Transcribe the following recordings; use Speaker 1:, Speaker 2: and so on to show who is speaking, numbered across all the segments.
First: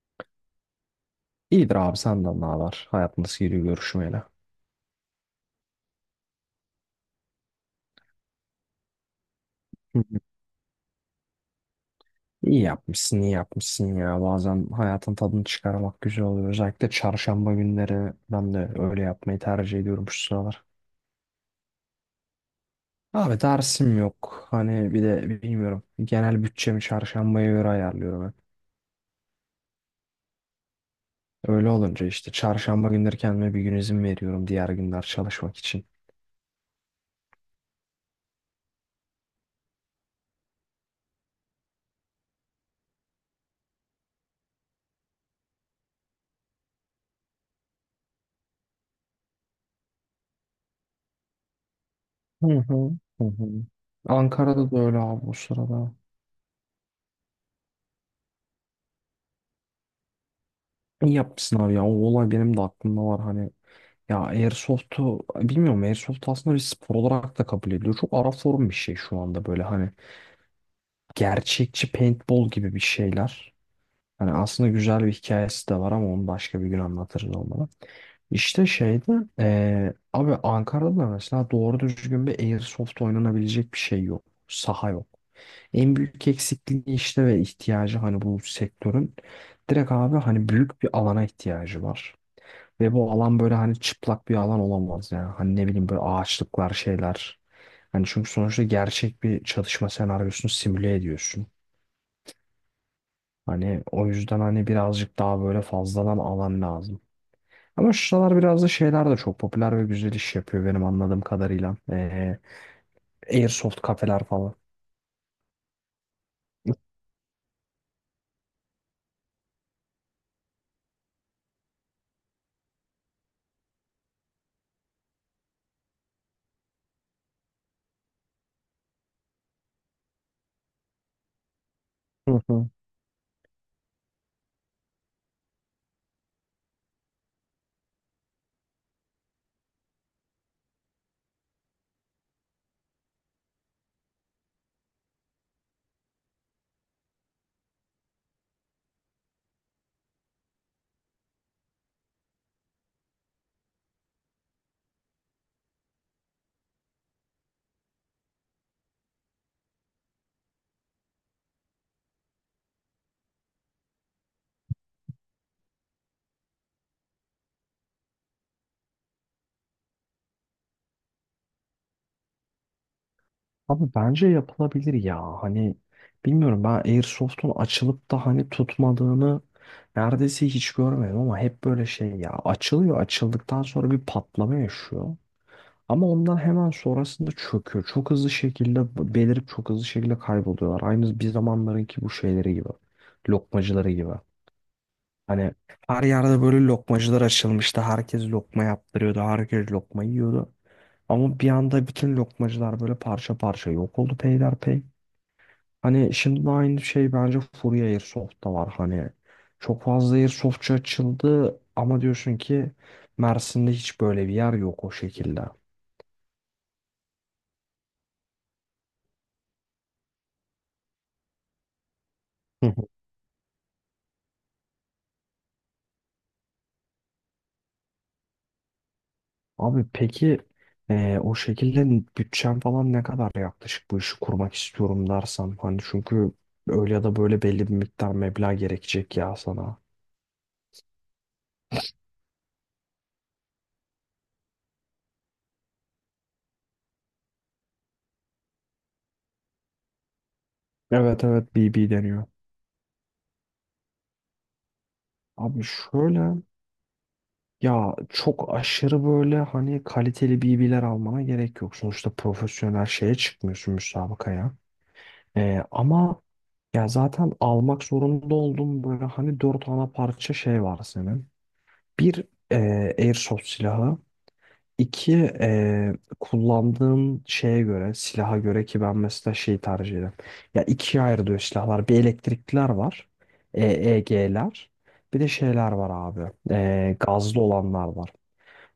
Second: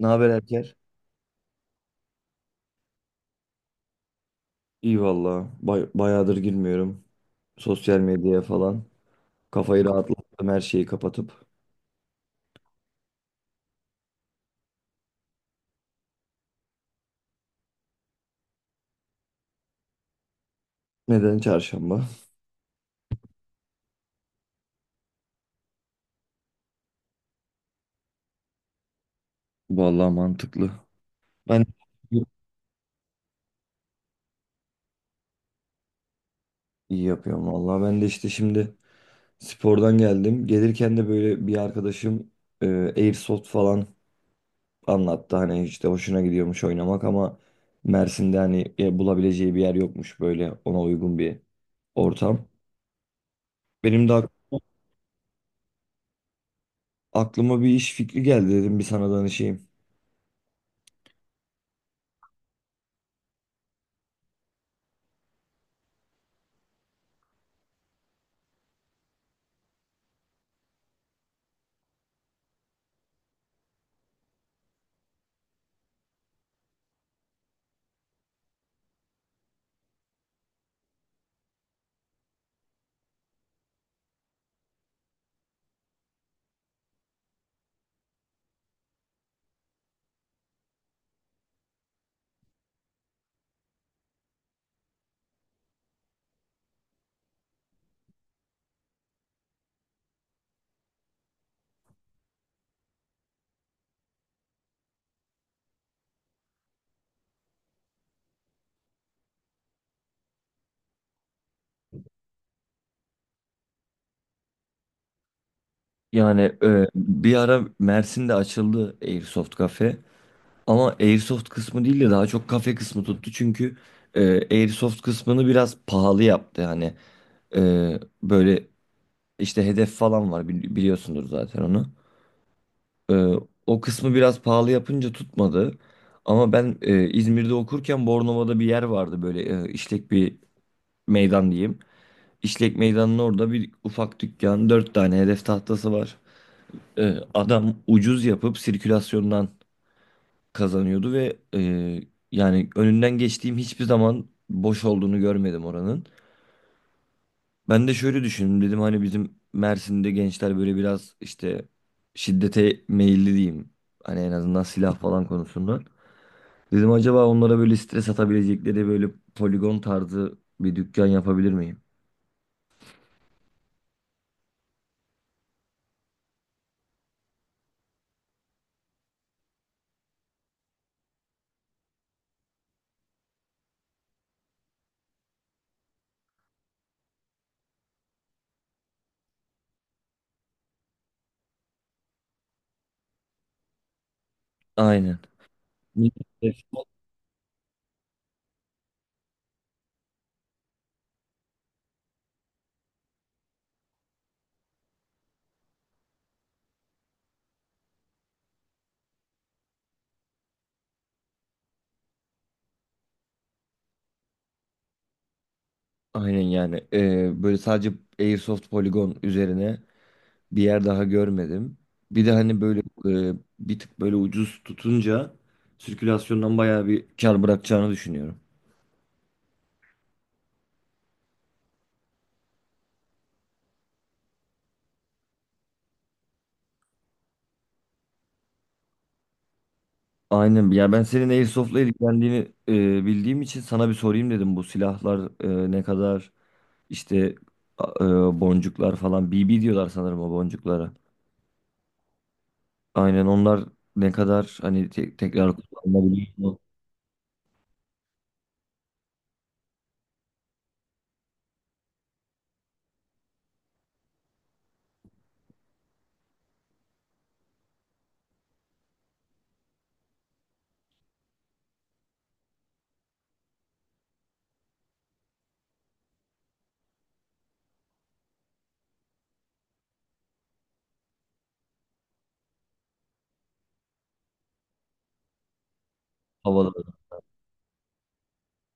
Speaker 1: Ne haber Erker?
Speaker 2: İyidir abi senden ne haber? Hayat nasıl gidiyor görüşmeyle?
Speaker 1: İyi valla. Bayağıdır girmiyorum. Sosyal medyaya falan. Kafayı
Speaker 2: Hı hı.
Speaker 1: rahatlattım her şeyi kapatıp.
Speaker 2: İyi yapmışsın, iyi yapmışsın ya. Bazen hayatın tadını çıkarmak güzel oluyor. Özellikle çarşamba günleri ben de öyle yapmayı tercih ediyorum şu sıralar.
Speaker 1: Neden çarşamba?
Speaker 2: Abi dersim yok. Hani bir de bilmiyorum. Genel bütçemi çarşambaya göre ayarlıyorum hep.
Speaker 1: Vallahi mantıklı. Ben
Speaker 2: Öyle olunca işte çarşamba günleri kendime bir gün izin veriyorum diğer günler çalışmak için.
Speaker 1: iyi yapıyorum valla. Ben de işte şimdi spordan geldim. Gelirken de böyle bir arkadaşım e, Airsoft falan anlattı. Hani işte hoşuna gidiyormuş oynamak ama Mersin'de hani bulabileceği bir yer yokmuş böyle ona uygun bir ortam.
Speaker 2: Hı hı. Hı hı.
Speaker 1: Benim de
Speaker 2: Ankara'da da öyle abi bu sırada.
Speaker 1: aklıma bir iş fikri geldi dedim bir sana danışayım.
Speaker 2: İyi yapmışsın abi ya. O olay benim de aklımda var hani. Ya Airsoft'u bilmiyorum, Airsoft aslında bir spor olarak da kabul ediliyor. Çok ara form bir şey şu anda böyle hani gerçekçi paintball gibi bir şeyler. Hani aslında güzel bir hikayesi de var ama onu başka bir gün anlatırız olmalı. İşte şeyde abi, Ankara'da da mesela doğru düzgün bir Airsoft oynanabilecek bir şey yok. Saha yok. En büyük eksikliği işte ve ihtiyacı hani bu sektörün direkt abi hani büyük bir alana ihtiyacı var. Ve bu alan böyle hani çıplak bir alan olamaz ya. Hani ne bileyim böyle ağaçlıklar şeyler. Hani çünkü sonuçta gerçek bir çalışma senaryosunu simüle ediyorsun. Hani o yüzden hani birazcık daha böyle fazladan alan lazım. Ama şu sıralar biraz da şeyler de çok popüler ve güzel iş yapıyor benim anladığım kadarıyla. Airsoft kafeler falan.
Speaker 1: Yani
Speaker 2: Hı
Speaker 1: bir ara Mersin'de açıldı Airsoft kafe. Ama Airsoft kısmı değil de daha çok kafe kısmı tuttu. Çünkü Airsoft kısmını biraz pahalı yaptı. Hani böyle işte hedef falan var biliyorsundur zaten onu.
Speaker 2: hı.
Speaker 1: E, O kısmı biraz pahalı yapınca tutmadı. Ama ben İzmir'de okurken Bornova'da bir yer vardı böyle işlek bir meydan diyeyim. İşlek meydanın orada bir ufak dükkan, dört tane hedef tahtası var. Adam ucuz yapıp sirkülasyondan kazanıyordu ve yani önünden geçtiğim hiçbir zaman boş olduğunu görmedim oranın. Ben de şöyle düşündüm dedim hani bizim Mersin'de gençler böyle biraz işte şiddete meyilli diyeyim. Hani en azından silah falan konusunda. Dedim acaba onlara böyle stres atabilecekleri böyle poligon tarzı bir dükkan yapabilir miyim?
Speaker 2: Abi bence yapılabilir ya. Hani bilmiyorum, ben Airsoft'un açılıp da hani tutmadığını neredeyse hiç görmedim ama hep böyle şey ya, açılıyor açıldıktan sonra bir patlama yaşıyor. Ama ondan hemen sonrasında çöküyor. Çok hızlı şekilde belirip çok hızlı şekilde kayboluyorlar. Aynı bir zamanlarınki bu şeyleri gibi. Lokmacıları gibi.
Speaker 1: Aynen.
Speaker 2: Hani her yerde böyle lokmacılar açılmıştı. Herkes lokma yaptırıyordu. Herkes lokma yiyordu. Ama bir anda bütün lokmacılar böyle parça parça yok oldu peyderpey. Hani şimdi de aynı şey bence Fury Airsoft'ta var. Hani çok fazla Airsoft'çu açıldı ama diyorsun ki Mersin'de hiç böyle bir yer yok o şekilde.
Speaker 1: Aynen yani. Böyle sadece Airsoft poligon üzerine bir yer daha görmedim. Bir de hani böyle bir tık böyle ucuz tutunca sirkülasyondan bayağı bir kar bırakacağını düşünüyorum.
Speaker 2: Abi peki o şekilde bütçen falan ne kadar, yaklaşık bu işi kurmak istiyorum dersen, hani çünkü öyle ya da böyle belli bir miktar meblağ gerekecek ya sana.
Speaker 1: Aynen. Ya ben senin Airsoft'la ilgilendiğini bildiğim için sana bir sorayım dedim. Bu silahlar ne kadar işte boncuklar falan BB diyorlar sanırım o boncuklara.
Speaker 2: Evet evet, BB deniyor.
Speaker 1: Aynen onlar ne kadar hani tekrar
Speaker 2: Abi
Speaker 1: kullanılabiliyor
Speaker 2: şöyle,
Speaker 1: mu
Speaker 2: ya çok aşırı böyle hani kaliteli BB'ler almana gerek yok. Sonuçta profesyonel şeye çıkmıyorsun müsabakaya. Ama ya zaten almak zorunda olduğum böyle hani dört ana parça şey var senin. Bir airsoft silahı. İki, kullandığım şeye göre, silaha göre, ki ben mesela şeyi tercih ederim. Ya ikiye ayrılıyor silahlar. Bir, elektrikliler var. EEG'ler. Bir de şeyler var abi.
Speaker 1: havalarda?
Speaker 2: Gazlı olanlar var.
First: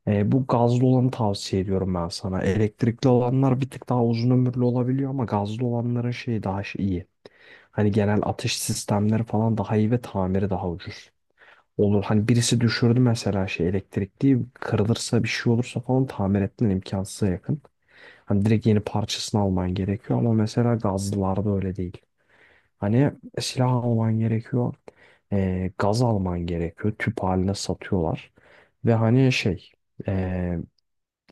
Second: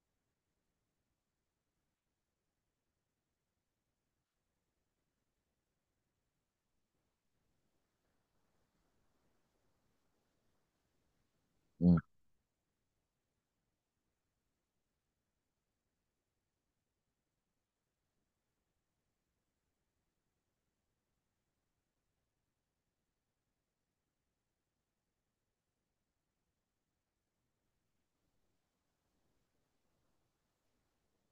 Speaker 2: Bu gazlı olanı tavsiye ediyorum ben sana. Elektrikli olanlar bir tık daha uzun ömürlü olabiliyor ama gazlı olanların şeyi daha iyi. Hani genel atış sistemleri falan daha iyi ve tamiri daha ucuz.
Speaker 1: Hı
Speaker 2: Olur hani, birisi düşürdü mesela şey, elektrikli kırılırsa bir şey olursa falan tamir etmen imkansıza yakın. Hani direkt yeni parçasını alman gerekiyor ama mesela gazlılarda öyle değil. Hani silah alman gerekiyor. Gaz alman gerekiyor. Tüp haline satıyorlar. Ve hani şey, e,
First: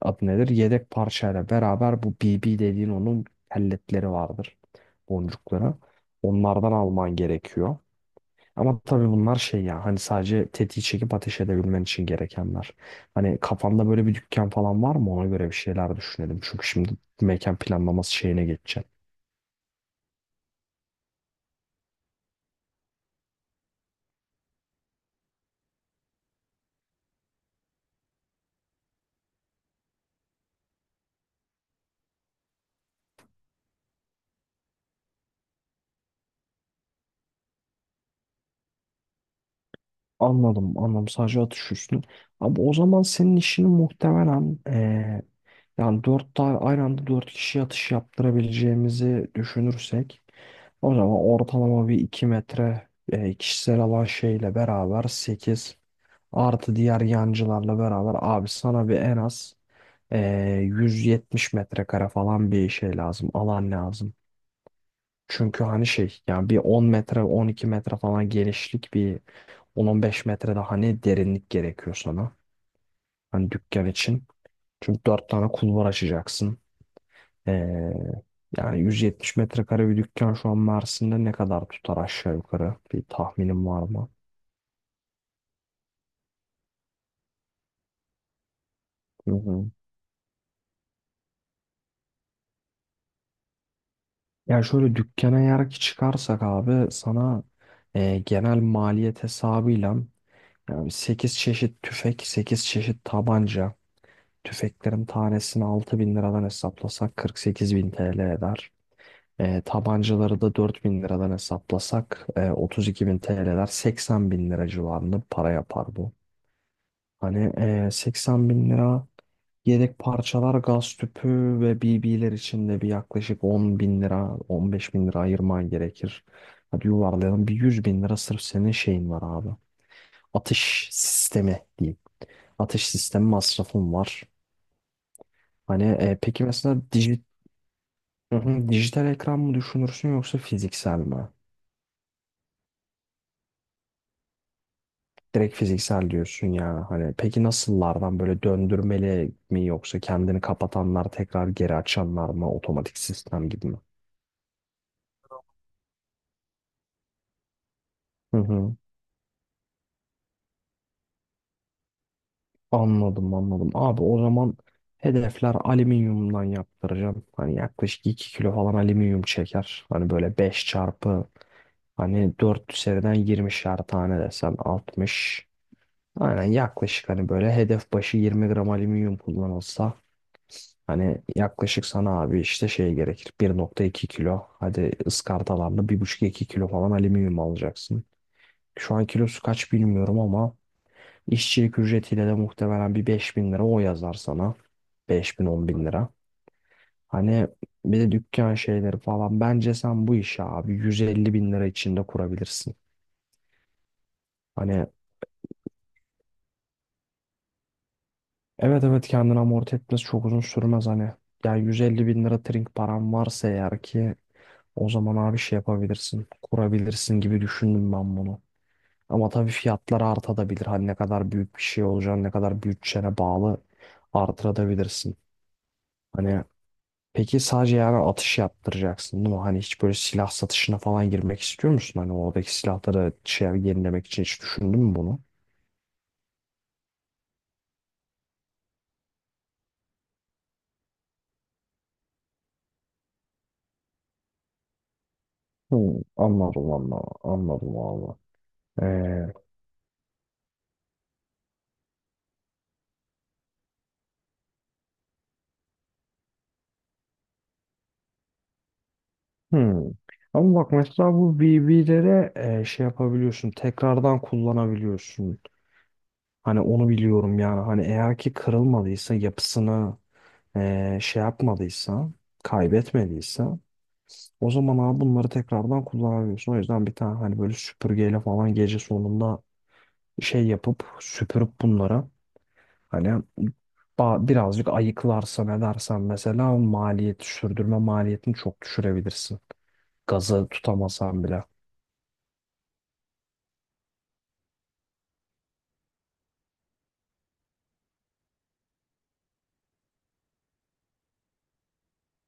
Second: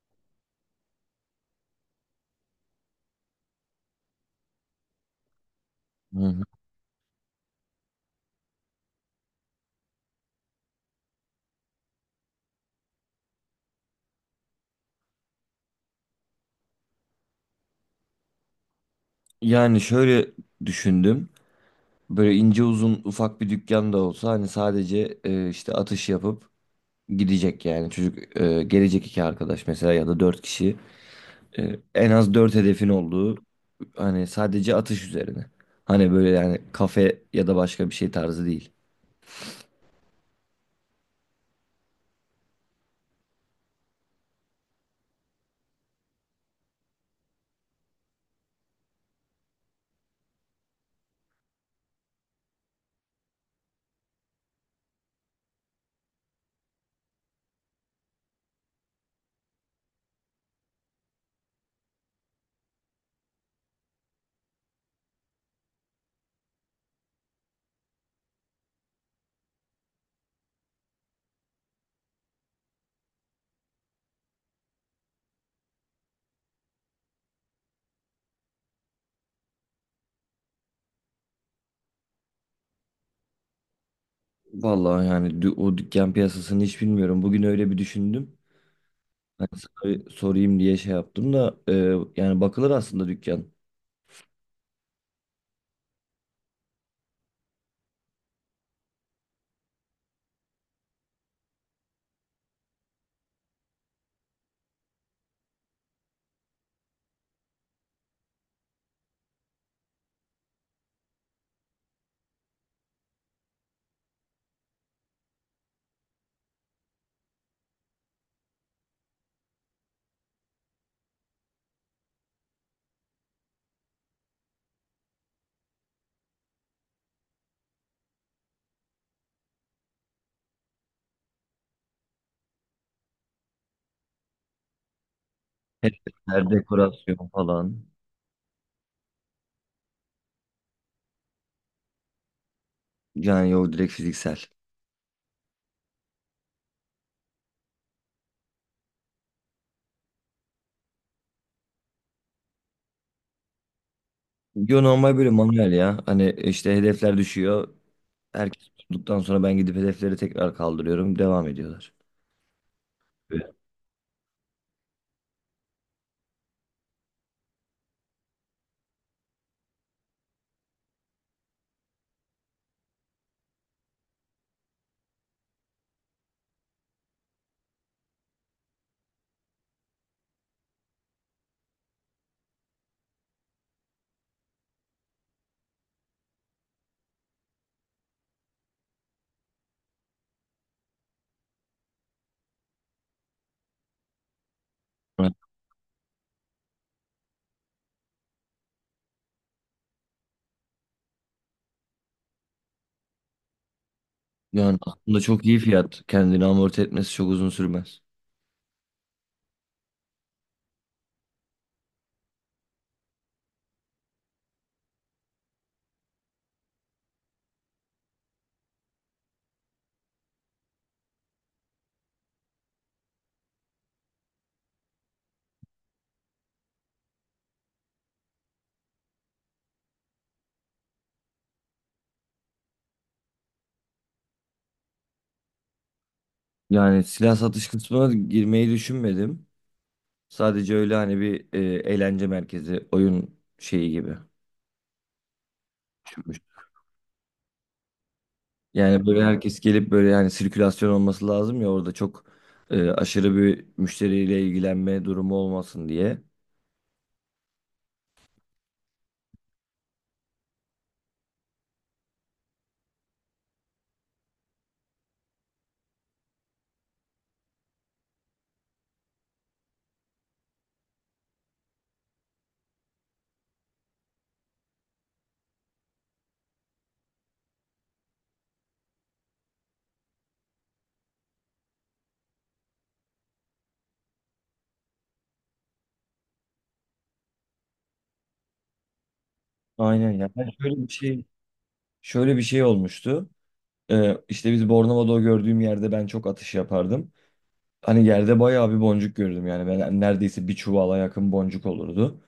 Speaker 2: adı nedir? Yedek parçayla beraber bu BB dediğin, onun pelletleri vardır. Boncukları.
Speaker 1: hı.
Speaker 2: Onlardan alman gerekiyor. Ama tabii bunlar şey ya, hani sadece tetiği çekip ateş edebilmen için gerekenler. Hani kafanda böyle bir dükkan falan var mı, ona göre bir şeyler düşünelim. Çünkü şimdi mekan planlaması şeyine geçeceğim.
Speaker 1: Yani şöyle düşündüm. Böyle ince uzun ufak bir dükkan da olsa hani sadece işte atış yapıp gidecek yani. Çocuk gelecek iki arkadaş mesela ya da dört kişi. En az dört hedefin olduğu hani sadece atış üzerine. Hani böyle yani kafe ya da başka bir şey tarzı değil.
Speaker 2: Anladım anladım, sadece atış üstüne. Ama o zaman senin işini muhtemelen, yani dört tane aynı anda dört kişi atış yaptırabileceğimizi düşünürsek o zaman ortalama bir iki metre kişisel alan şeyle beraber sekiz, artı diğer yancılarla beraber abi sana bir en az 170 metrekare falan bir şey lazım, alan lazım. Çünkü hani şey yani bir 10 metre 12 metre falan genişlik, bir 10-15 metre de hani derinlik gerekiyor sana. Hani dükkan için. Çünkü 4 tane kulvar açacaksın. Ee, yani 170 metrekare bir dükkan şu an Mersin'de ne kadar tutar aşağı yukarı? Bir tahminim var mı?
Speaker 1: Vallahi yani o dükkan piyasasını hiç bilmiyorum. Bugün öyle bir düşündüm.
Speaker 2: Hı
Speaker 1: Hani
Speaker 2: hı.
Speaker 1: sana sorayım diye şey yaptım da yani bakılır aslında dükkan.
Speaker 2: Yani şöyle, dükkana eğer ki çıkarsak abi sana genel maliyet hesabıyla. Yani 8 çeşit tüfek, 8 çeşit tabanca. Tüfeklerin tanesini 6.000 liradan hesaplasak 48.000 TL eder. Tabancaları da 4.000 liradan hesaplasak 32.000 TL eder. 80.000 lira civarında para yapar bu. Hani 80 bin lira, yedek parçalar, gaz tüpü ve BB'ler için de bir yaklaşık 10.000 lira, 15.000 lira ayırman gerekir. Hadi yuvarlayalım. Bir 100.000 lira sırf senin şeyin var abi. Atış sistemi diyeyim. Ateş sistemi masrafım var. Hani peki
Speaker 1: Hep
Speaker 2: mesela
Speaker 1: dekorasyon falan.
Speaker 2: Hı hı, dijital ekran mı düşünürsün yoksa fiziksel mi?
Speaker 1: Yani yok direkt fiziksel.
Speaker 2: Direkt fiziksel diyorsun ya. Hani peki, nasıllardan, böyle döndürmeli mi yoksa kendini kapatanlar tekrar geri açanlar mı, otomatik sistem gibi mi?
Speaker 1: Yo normal böyle manuel ya. Hani işte hedefler düşüyor.
Speaker 2: Hı
Speaker 1: Herkes
Speaker 2: hı.
Speaker 1: tuttuktan sonra ben gidip hedefleri tekrar kaldırıyorum. Devam ediyorlar.
Speaker 2: Anladım
Speaker 1: Evet.
Speaker 2: anladım. Abi o zaman hedefler alüminyumdan yaptıracağım. Hani yaklaşık 2 kilo falan alüminyum çeker. Hani böyle 5 çarpı, hani 4 seriden yirmişer tane desen 60. Aynen, yaklaşık hani böyle hedef başı 20 gram alüminyum kullanılsa hani yaklaşık sana abi işte şey gerekir, 1,2 kilo, hadi ıskartalarla bir buçuk iki kilo falan alüminyum alacaksın. Şu an kilosu kaç bilmiyorum ama işçilik ücretiyle de muhtemelen bir 5.000 lira o yazar sana. Beş bin 10 bin lira. Hani bir de dükkan şeyleri falan, bence sen bu işi abi 150 bin lira içinde kurabilirsin.
Speaker 1: Yani
Speaker 2: Hani
Speaker 1: aslında çok iyi fiyat. Kendini amorti etmesi çok uzun sürmez.
Speaker 2: evet evet, kendini amorti etmesi çok uzun sürmez hani. Yani 150 bin lira trink param varsa eğer ki, o zaman abi şey yapabilirsin. Kurabilirsin gibi düşündüm ben bunu. Ama tabii fiyatlar artabilir. Hani ne kadar büyük bir şey olacağını, ne kadar bütçene bağlı artırabilirsin. Hani peki, sadece yani atış yaptıracaksın değil mi? Hani hiç böyle silah satışına falan girmek istiyor musun? Hani oradaki silahları şey, yenilemek için hiç düşündün mü bunu?
Speaker 1: Yani silah satış kısmına girmeyi düşünmedim. Sadece öyle hani bir eğlence merkezi, oyun şeyi gibi
Speaker 2: Hı,
Speaker 1: düşünmüştüm.
Speaker 2: anladım anladım anladım abi.
Speaker 1: Yani böyle herkes gelip böyle hani sirkülasyon olması lazım ya orada çok aşırı bir müşteriyle ilgilenme durumu olmasın diye.
Speaker 2: Hmm. Ama bak mesela bu VB'lere şey yapabiliyorsun. Tekrardan kullanabiliyorsun. Hani onu biliyorum yani. Hani eğer ki kırılmadıysa, yapısını şey yapmadıysa, kaybetmediyse, o zaman abi bunları tekrardan kullanabiliyorsun. O yüzden bir tane hani böyle süpürgeyle falan gece sonunda şey yapıp süpürüp bunlara hani birazcık ayıklarsan edersen mesela maliyet, sürdürme maliyetini çok düşürebilirsin.
Speaker 1: Aynen ya.
Speaker 2: Gazı
Speaker 1: Ben şöyle bir
Speaker 2: tutamasan
Speaker 1: şey
Speaker 2: bile.
Speaker 1: Şöyle bir şey olmuştu. İşte biz Bornova'da o gördüğüm yerde ben çok atış yapardım. Hani yerde bayağı bir boncuk gördüm yani. Ben neredeyse bir çuvala yakın boncuk olurdu.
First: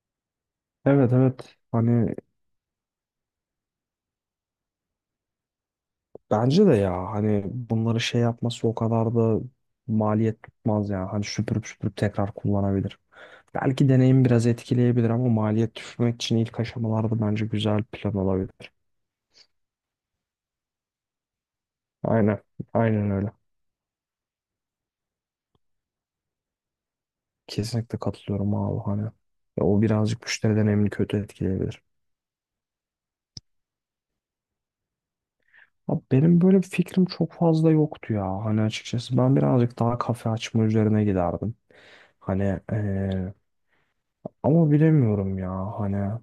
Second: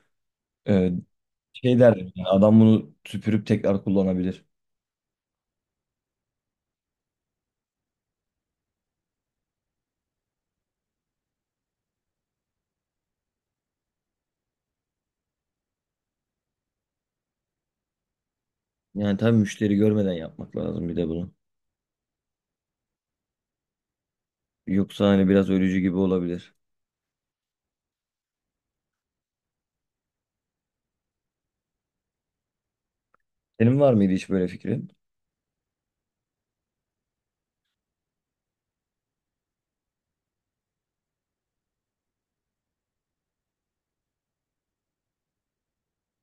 Speaker 1: Ee,
Speaker 2: Evet evet
Speaker 1: Şey derdim
Speaker 2: hani
Speaker 1: yani adam bunu süpürüp tekrar kullanabilir.
Speaker 2: bence de ya, hani bunları şey yapması o kadar da maliyet tutmaz ya, hani süpürüp süpürüp tekrar kullanabilir. Belki deneyim biraz etkileyebilir ama maliyet düşürmek için ilk aşamalarda bence güzel plan olabilir.
Speaker 1: Yani tabii müşteri görmeden yapmak lazım bir de bunu.
Speaker 2: Aynen aynen öyle,
Speaker 1: Yoksa hani biraz ölücü gibi olabilir.
Speaker 2: kesinlikle katılıyorum abi hani. Ya o birazcık müşteri deneyimini kötü etkileyebilir.
Speaker 1: Senin var mıydı hiç böyle fikrin?
Speaker 2: Abi benim böyle bir fikrim çok fazla yoktu ya hani, açıkçası ben birazcık daha kafe açma üzerine giderdim. Hani ama bilemiyorum ya hani.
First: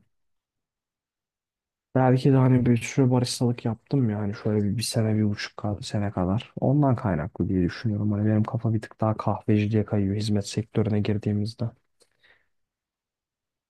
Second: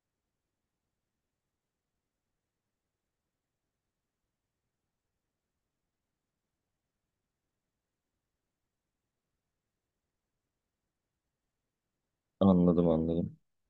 Speaker 2: Belki de hani bir sürü baristalık yaptım, yani şöyle bir sene bir buçuk sene kadar. Ondan kaynaklı diye düşünüyorum. Hani benim kafa bir tık daha kahveciliğe kayıyor hizmet sektörüne girdiğimizde.
Speaker 1: Anladım anladım.